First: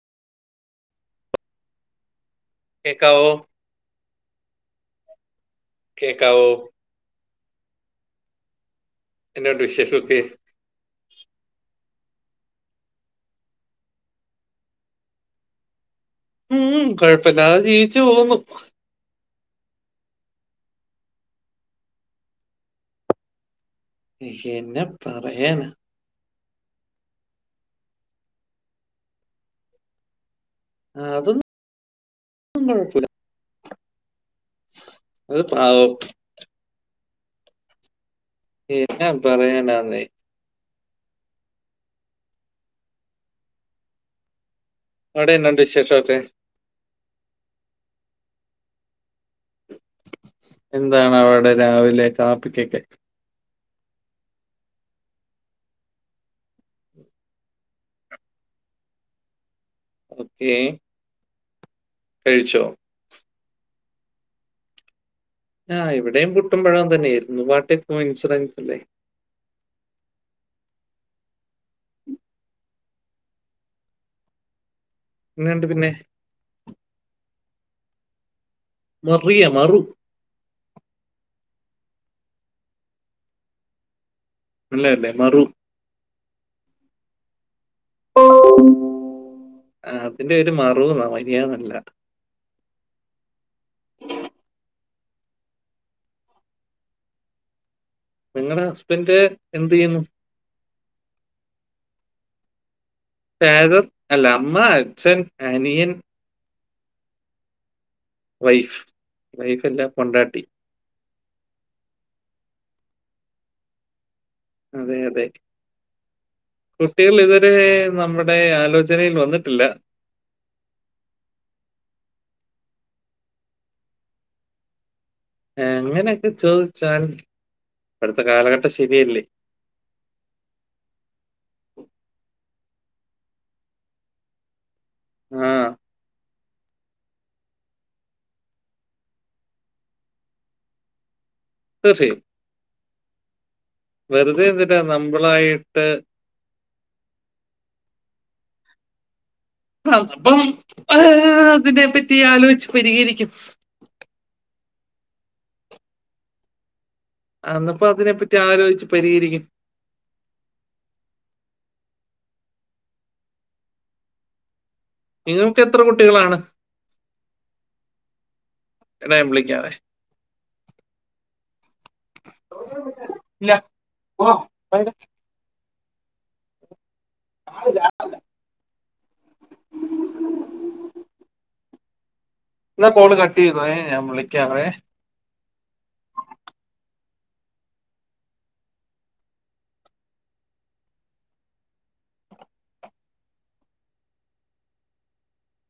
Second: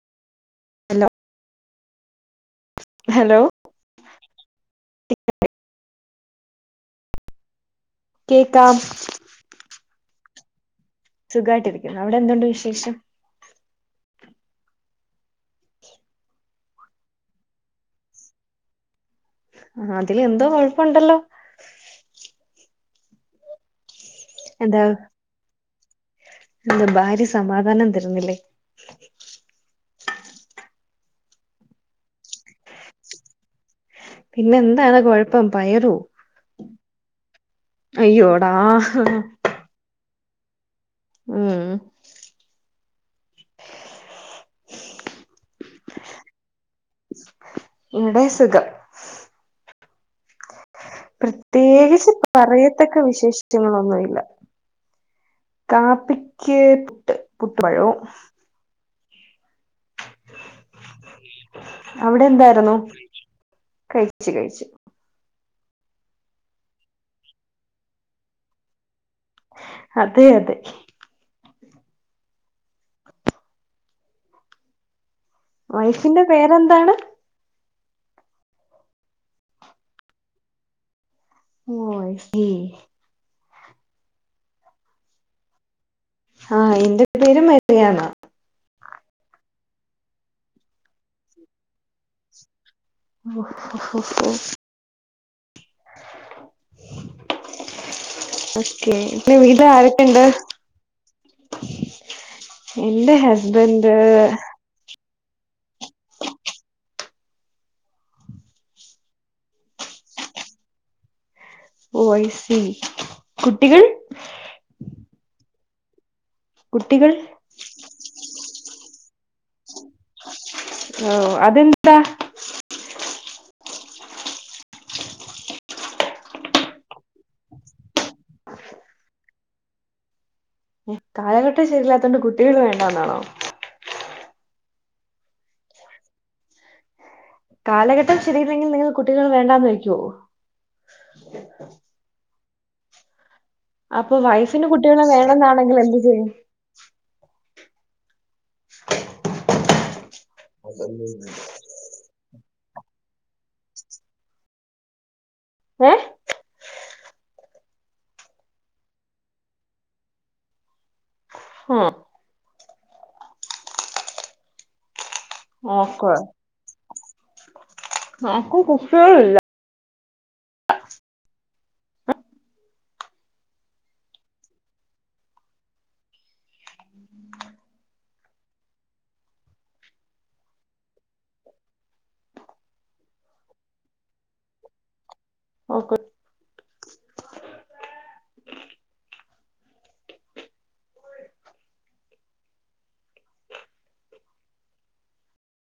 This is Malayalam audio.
ഹലോ കേക്കാവോ ഹലോ കേക്കാവോ? കേക്കാം. എന്തുണ്ട് വിശേഷോക്കെ? സുഖമായിട്ടിരിക്കുന്നു അവിടെ എന്തുണ്ട് വിശേഷം. ഉം കുഴപ്പല്ലാണ്ട് ജീവിച്ചു പോകുന്നു. ആ അതിൽ എന്തോ കൊഴപ്പുണ്ടല്ലോ? എന്താ യെന്ന പറയാനാ. എന്താ ഭാര്യ സമാധാനം തരുന്നില്ലേ? ആഹ് അതൊന്നും കൊഴപ്പൂല. പിന്നെ എന്താണ് കൊഴപ്പം പാവം പയറൂ അയ്യോടാ. എന്നാ പറയാനാന്നേ ഉം. ആടെ എന്നാണ്ട് വിശേഷോക്കെ? ഇവിടെ സുഖം. എന്താണ് അവിടെ രാവിലെ പ്രത്യേകിച്ച് കാപ്പിക്കൊക്കെ പറയത്തക്ക വിശേഷ റ്റങ്ങളൊന്നുല്ല. കാപ്പിക്ക് പുട്ട് പുട്ട് പഴോം. ഓക്കേ അവിടെ എന്താരുന്നു കഴിച്ച് കഴിച്ച് ആ ഇവിടേം പുട്ടുംപഴോം തന്നെയായിരുന്നു what a coincident today അതെ അതെ എന്നുണ്ട് പിന്നെ വൈഫിന്റെ പേരെന്താണ് മറിയ മറു ഓ ഐസീ അല്ലേ മേ മറു ആ എന്റെ പേര് മെ റിയാന്നാ ആ അതിന്റെ ഒരു മറന്നാ മരിയാന്നല്ല ഒ ഹോഹോഹോ നിങ്ങളുടെ ക്കെ ഹസ്ബൻഡ് പ്പ വീടൽ എന്ത് ചെയ്യുന്നു ആരൊക്കെണ്ട് എന്റെ ഫാദർ ഹെസ്ബന്ഡ് അല്ല അമ്മ അച്ഛൻ അനിയൻ വൈഫ് വൈഫല്ല പൊണ്ടാട്ടി ഓ ഐസീ കുട്ടികൾ അതെയതെ കുട്ടികൾ ഇതുവരെ നമ്മുടെ ആലോചനയിൽ വന്ന്‌ ന്ന്ട്ടില്ല ഓ അതെന്താ അങ്ങനെയൊക്കെ ചോദിച്ചാൽ ഇപ്പഴ്ത്തെ കാലഘട്ടം ശരിയല്ലേ കാലഘട്ടം ശെരിയല്ലാത്തൊണ്ട് കുട്ടികൾ വേൺ ണ്ടാന്നാണോ ആ കാലഘട്ടം ശരിയില്ലെങ്കി നിങ്ങൾ കുട്ടികൾ വേണ്ടാന്ന് വെയ്ക്കുവോ തീർച്ചയായും അപ്പൊ വെറുതെ വൈഫിന് എന്തിനാ കുട്ടികളെ വേണെന്നാണെങ്കി നമ്മളായിട്ട് എന്ത് ചെയ്യും ആ പ്പം ആ അതിനെ പറ്റി ആലോച് പെരിഹരിക്കും ഏ അന്നപ്പോ അതിനെ പറ്റി ആലോചിച്ച് പരിഹരിക്കും ആ നിങ്ങൾക്ക് എത്ര കുട്ടികളാണ് ക്ക് കുട്ടികൾ എടാ ഞാൻ ഇല്ല ല്ല ഓ [unintelligible] ന്നാ കോള് കട്ട് ചെയ്തോ ഏ ഞാൻ വിളിക്കാവേ ഓക്ക്